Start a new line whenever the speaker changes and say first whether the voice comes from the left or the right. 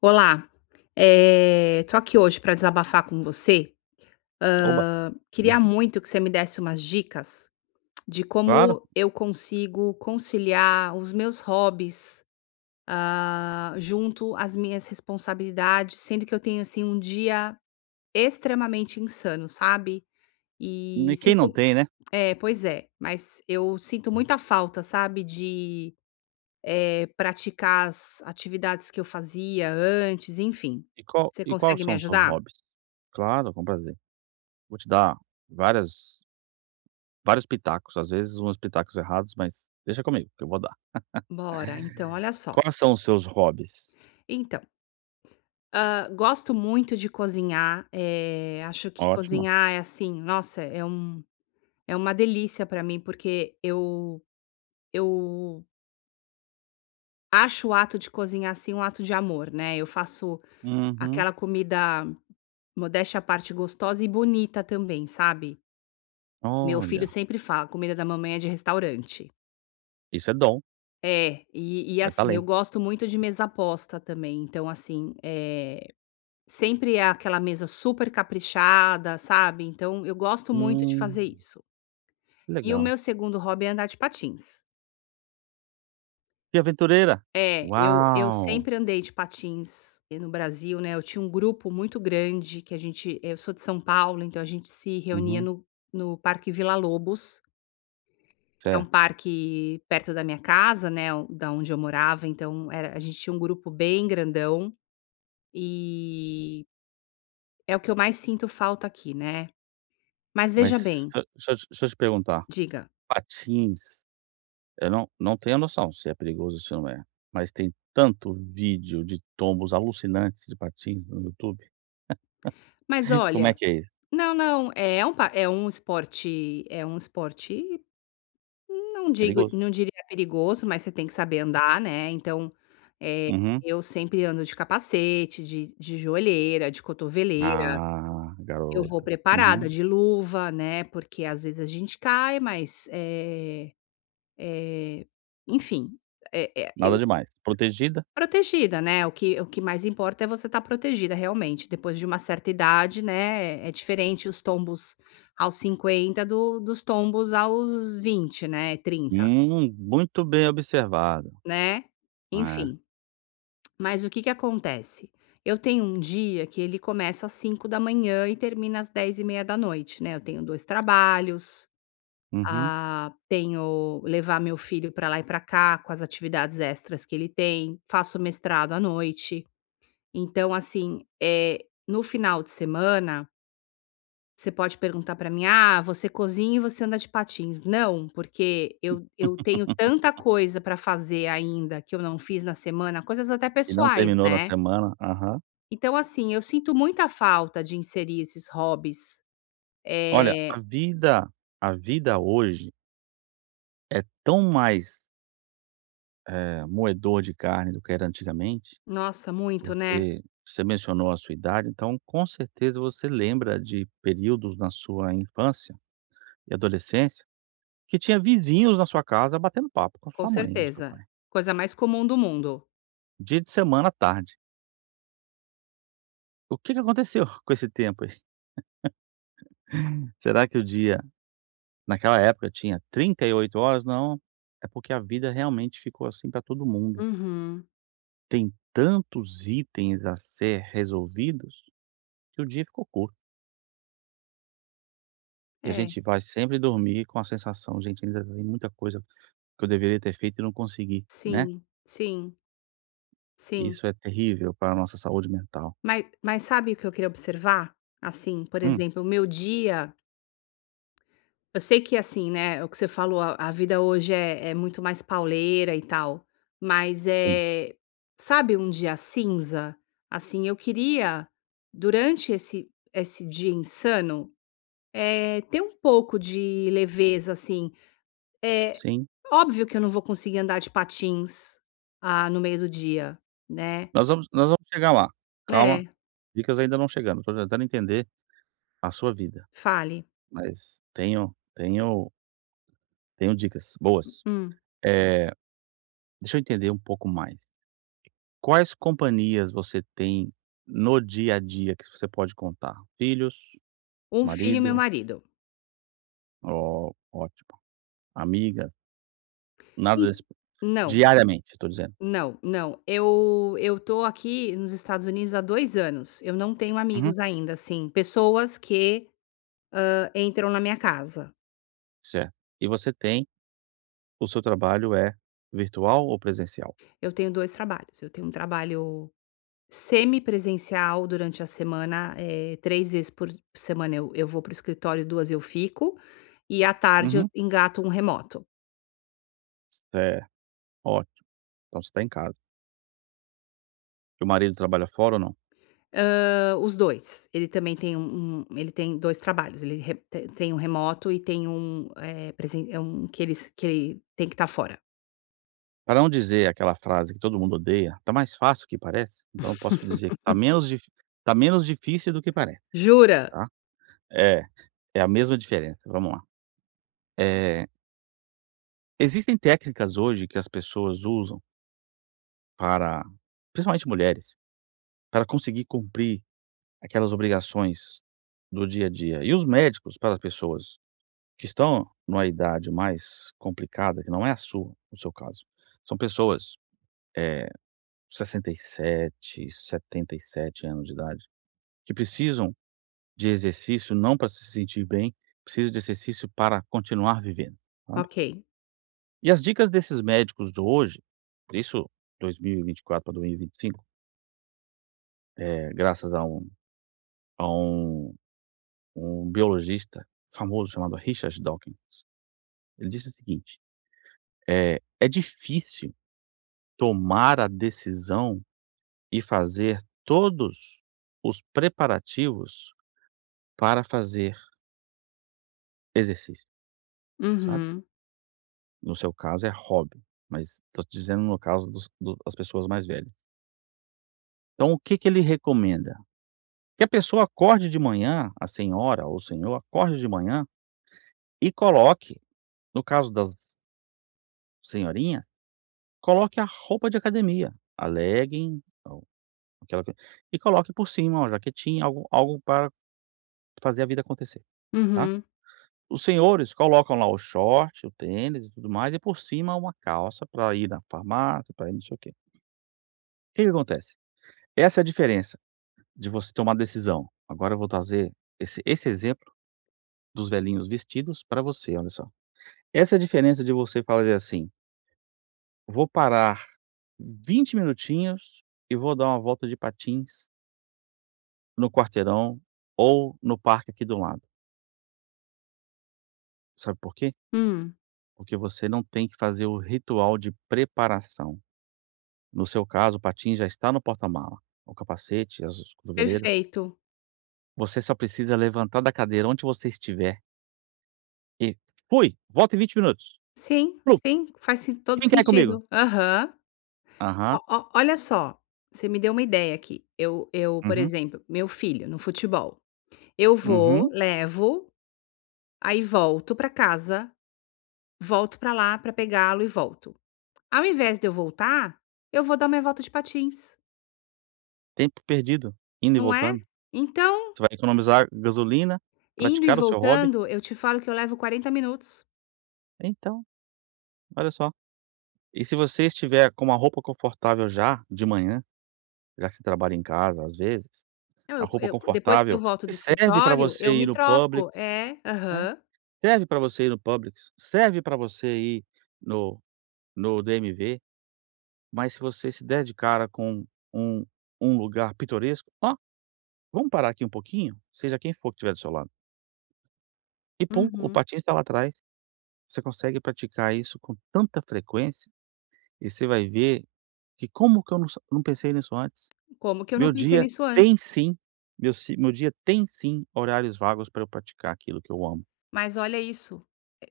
left: Olá, tô aqui hoje para desabafar com você.
right: Oba!
left: Queria
right: Uhum.
left: muito que você me desse umas dicas de
right: Claro,
left: como eu consigo conciliar os meus hobbies, junto às minhas responsabilidades, sendo que eu tenho, assim, um dia extremamente insano, sabe. E
right: e quem não
left: sinto
right: tem, né?
left: é, pois é, mas eu sinto muita falta, sabe, de, praticar as atividades que eu fazia antes, enfim.
right: E qual
left: Você
right: e quais
left: consegue me
right: são os seus
left: ajudar?
right: hobbies? Claro, com prazer. Vou te dar várias vários pitacos, às vezes uns pitacos errados, mas deixa comigo que eu vou dar.
left: Bora, então, olha só.
right: Quais são os seus hobbies?
left: Então, gosto muito de cozinhar, acho que
right: Ótimo.
left: cozinhar é assim, nossa, é uma delícia pra mim, porque eu acho o ato de cozinhar, assim, um ato de amor, né. Eu faço
right: Uhum.
left: aquela comida, modéstia à parte, gostosa e bonita também, sabe. Meu filho
right: Olha,
left: sempre fala: "Comida da mamãe é de restaurante".
right: isso é dom,
left: É, e
right: é
left: assim, eu
right: talento.
left: gosto muito de mesa posta também, então assim, sempre é aquela mesa super caprichada, sabe, então eu gosto muito de
right: Hum,
left: fazer isso.
right: que
left: E o
right: legal.
left: meu segundo hobby é andar de patins.
right: E aventureira?
left: É, eu
right: Uau!
left: sempre andei de patins, no Brasil, né, eu tinha um grupo muito grande que a gente eu sou de São Paulo, então a gente se reunia
right: Uhum,
left: no Parque Vila Lobos, que é um
right: certo.
left: parque perto da minha casa, né, da onde eu morava, então era a gente tinha um grupo bem grandão, e é o que eu mais sinto falta aqui, né. Mas veja
right: Mas
left: bem,
right: deixa eu te perguntar,
left: diga.
right: patins. Eu não tenho a noção se é perigoso ou se não é, mas tem tanto vídeo de tombos alucinantes de patins no YouTube.
left: Mas
right: Como é
left: olha,
right: que é isso?
left: não, não, é um pa é um esporte,
right: Perigoso.
left: não diria perigoso, mas você tem que saber andar, né, então, eh,
right: Uhum.
left: eu sempre ando de capacete, de joelheira, de cotoveleira,
right: Ah,
left: eu vou
right: garota.
left: preparada,
right: Uhum.
left: de luva, né, porque às vezes a gente cai, mas, eh, enfim, eh eh, eu
right: Nada demais. Protegida?
left: protegida, né, o que mais importa é você estar protegida realmente, depois de uma certa idade, né, é diferente os tombos aos 50 do dos tombos aos 20, né, 30,
right: Muito bem observado.
left: né.
right: É.
left: Enfim, mas o que que acontece? Eu tenho um dia que ele começa às 5 da manhã e termina às 22:30 da noite, né, eu tenho 2 trabalhos,
right: Uhum.
left: tenho levar meu filho para lá e para cá com as atividades extras que ele tem, faço mestrado à noite. Então, assim, é no final de semana, você pode perguntar para mim: "Ah, você cozinha e você anda de patins". Não, porque eu tenho tanta coisa para fazer ainda que eu não fiz na semana, coisas até
right: E não
left: pessoais,
right: terminou na
left: né.
right: semana. Aham.
left: Então, assim, eu sinto muita falta de inserir esses hobbies.
right: Olha,
left: É.
right: a vida hoje é tão mais, moedor de carne do que era antigamente.
left: Nossa, muito, né.
right: Porque você mencionou a sua idade, então com certeza você lembra de períodos na sua infância e adolescência que tinha vizinhos na sua casa batendo papo com
left: Com
right: sua mãe e o seu
left: certeza.
right: pai.
left: Coisa mais comum do mundo.
right: Dia de semana à tarde. O que que aconteceu com esse tempo aí? Será que o dia naquela época tinha 38 horas? Não, é porque a vida realmente ficou assim para todo mundo.
left: Uhum.
right: Tem tantos itens a ser resolvidos que o dia ficou curto. E a
left: É,
right: gente vai sempre dormir com a sensação, gente, ainda tem muita coisa que eu deveria ter feito e não consegui, né.
left: sim, sim, sim.
right: Isso é terrível para a nossa saúde mental.
left: Mas sabe o que eu queria observar? Assim, por
right: Hum,
left: exemplo, o meu dia eu sei que, assim, né, é o que você falou, a vida hoje é muito mais pauleira e tal, mas,
right: sim,
left: sabe um dia cinza? Assim, eu queria, durante esse dia insano, ter um pouco de leveza, assim. É
right: sim.
left: óbvio que eu não vou conseguir andar de patins, no meio do dia, né.
right: Nós vamos chegar lá. Calma,
left: É,
right: dicas ainda não chegando, estou tentando entender a sua vida,
left: fale.
right: mas tenho dicas boas.
left: Hum.
right: Eh, deixa eu entender um pouco mais. Quais companhias você tem no dia a dia que você pode contar? Filhos,
left: Um filho e meu
right: marido?
left: marido.
right: Ó, ótimo. Amiga. Nada
left: En
right: desse
left: não,
right: diariamente, estou dizendo.
left: não, não. Eu tô aqui nos Estados Unidos há 2 anos. Eu não tenho
right: Uhum,
left: amigos ainda, assim, pessoas que, entram na minha casa.
right: certo. E você tem. O seu trabalho é virtual ou presencial?
left: Eu tenho 2 trabalhos. Eu tenho um trabalho semi-presencial durante a semana, 3 vezes por semana eu vou para o escritório, 2 eu fico, e à tarde eu
right: Uhum.
left: engato um remoto.
right: Certo, ótimo. Então você está em casa. Seu marido trabalha fora ou não?
left: Hã, os 2 Ele também tem 2 trabalhos, ele re te tem um remoto e tem um, eh, presen é um que ele tem que estar fora.
right: Para não dizer aquela frase que todo mundo odeia, está mais fácil que parece, então eu posso dizer que está menos dif está menos difícil do que parece,
left: Jura?
right: tá. É, é a mesma diferença, vamos lá. Eh, existem técnicas hoje que as pessoas usam para, principalmente mulheres, para conseguir cumprir aquelas obrigações do dia a dia, e os médicos para as pessoas que estão numa idade mais complicada, que não é a sua, no seu caso. São pessoas 67, 77 anos de idade, que precisam de exercício não para se sentir bem, precisam de exercício para continuar vivendo, sabe.
left: Ok.
right: E as dicas desses médicos de hoje, por isso 2024 para 2025, é graças a a um um biologista famoso chamado Richard Dawkins, ele disse o seguinte: é difícil tomar a decisão e fazer todos os preparativos para fazer exercício, sabe.
left: Uhum,
right: No seu caso é hobby, mas tô te dizendo no caso dos do das pessoas mais velhas. Então o que que ele recomenda? Que a pessoa acorde de manhã, a senhora ou o senhor acorde de manhã e coloque, no caso da senhorinha, coloque a roupa de academia, a legging ou aquela coisa, e coloque por cima uma jaquetinha, algo para fazer a vida acontecer, tá.
left: uhum,
right: Os senhores colocam lá o short, o tênis e tudo mais, e por cima uma calça para ir na farmácia, para ir não sei o quê. O que que acontece? Essa é a diferença de você tomar decisão. Agora eu vou trazer esse exemplo dos velhinhos vestidos para você, olha só. Essa é a diferença de você falar assim: "Vou parar 20 minutinhos e vou dar uma volta de patins no quarteirão ou no parque aqui do lado". Sabe por quê?
left: hum,
right: Porque você não tem que fazer o ritual de preparação. No seu caso, o patim já está no porta-mala, o capacete, as cotoveleiras.
left: perfeito.
right: Você só precisa levantar da cadeira onde você estiver e "Fui, volto em 20 minutos.
left: Sim,
right: Plu,
left: sim, faz sim todo
right: quem quer ir comigo?"
left: sentido. Aham.
right: Aham,
left: Ó ó olha só, você me deu uma ideia aqui. Eu, por
right: uhum,
left: exemplo, meu filho no futebol, eu vou,
right: uhum.
left: levo, aí volto para casa, volto para lá para pegá-lo e volto. Ao invés de eu voltar, eu vou dar minha volta de patins,
right: Tempo perdido, indo e
left: não é?
right: voltando.
left: Então,
right: Você vai economizar gasolina,
left: indo e
right: praticar o seu hobby.
left: voltando, eu te falo que eu levo 40 minutos.
right: Então, olha só. E se você estiver com uma roupa confortável já, de manhã, já que você trabalha em casa, às vezes,
left: Não,
right: a
left: eu
right: roupa
left: eu depois que eu
right: confortável
left: volto
right: que
left: do
right: serve para
left: escritório,
right: você
left: eu
right: ir
left: me
right: no Publix,
left: troco. É,
right: né.
left: aham.
right: Serve para você ir no Publix, serve para você ir no no DMV, mas se você se der de cara com um um lugar pitoresco: "Ó, vamos parar aqui um pouquinho?", seja quem for que estiver do seu lado. E pum, o
left: Uhum.
right: patins está lá atrás. Você consegue praticar isso com tanta frequência e você vai ver que como que eu não pensei nisso antes?
left: Como que eu não
right: Meu
left: pensei
right: dia
left: nisso antes?
right: tem sim, meu dia tem sim horários vagos para eu praticar aquilo que eu amo.
left: Mas olha isso,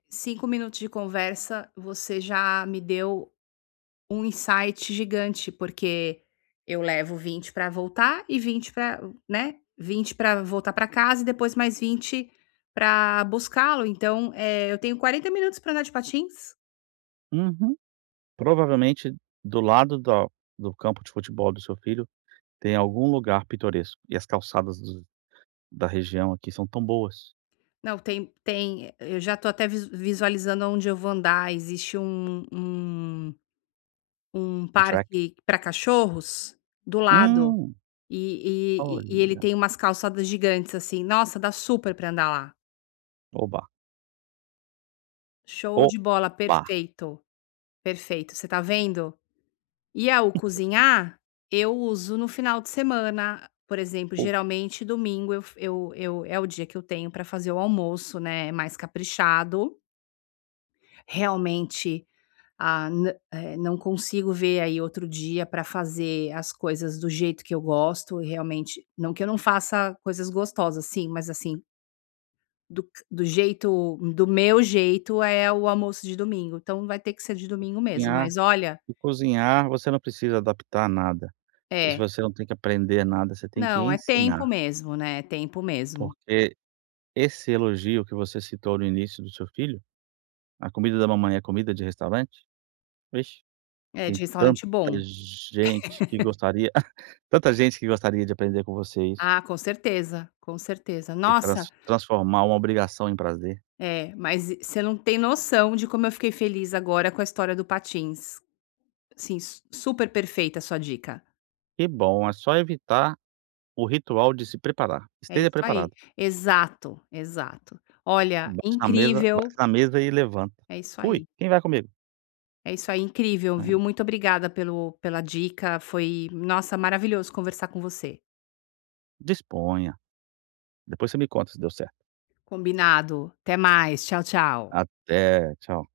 left: 5 minutos de conversa, você já me deu um insight gigante, porque eu levo 20 para voltar e 20 para, né, 20 para voltar para casa e depois mais 20 para buscá-lo, então, eu tenho 40 minutos para andar de patins.
right: Uhum. Provavelmente do lado da do campo de futebol do seu filho. Tem algum lugar pitoresco. E as calçadas dos da região aqui são tão boas.
left: Não, tem, tem, eu já tô até visualizando onde eu vou andar, existe um
right: Um track.
left: parque para cachorros do lado,
right: Hum,
left: e ele
right: olha.
left: tem umas calçadas gigantes, assim, nossa, dá super pra andar lá.
right: Oba,
left: Show de bola,
right: oba.
left: perfeito. Perfeito, você tá vendo? E ao cozinhar, eu uso no final de semana, por exemplo,
right: O
left: geralmente domingo eu f eu é o dia que eu tenho para fazer o almoço, né, é mais caprichado. Realmente, não consigo ver aí outro dia para fazer as coisas do jeito que eu gosto, realmente não que eu não faça coisas gostosas, sim, mas assim, do meu jeito é o almoço de domingo, então vai ter que ser de domingo mesmo,
right: Cozinhar
left: mas olha,
right: o cozinhar você não precisa adaptar nada. E se
left: é.
right: você não tem que aprender nada, você tem que
left: Não, é tempo
right: ensinar.
left: mesmo, né, é tempo mesmo.
right: Porque esse elogio que você citou no início do seu filho, a comida da mamãe é comida de restaurante? Vixe,
left: É,
right: tem
left: de
right: tanta
left: restaurante bom.
right: gente que gostaria tanta gente que gostaria de aprender com você isso,
left: Ah, com certeza, com certeza.
right: que
left: Nossa,
right: transformar uma obrigação em prazer.
left: mas você não tem noção de como eu fiquei feliz agora com a história do patins. Sim, su super perfeita a sua dica.
right: Que bom, é só evitar o ritual de se preparar.
left: É
right: Esteja
left: isso aí.
right: preparado.
left: Exato, exato. Olha,
right: Bate na mesa
left: incrível.
right: bate na mesa e levanta.
left: É isso
right: "Fui,
left: aí.
right: quem vai comigo?"
left: É isso aí, incrível,
right: "Ah,
left: viu. Muito obrigada pelo pela dica, foi, nossa, maravilhoso conversar com você.
right: disponha. Depois você me conta se deu certo".
left: Combinado. Até mais. Tchau, tchau.
right: Até, tchau.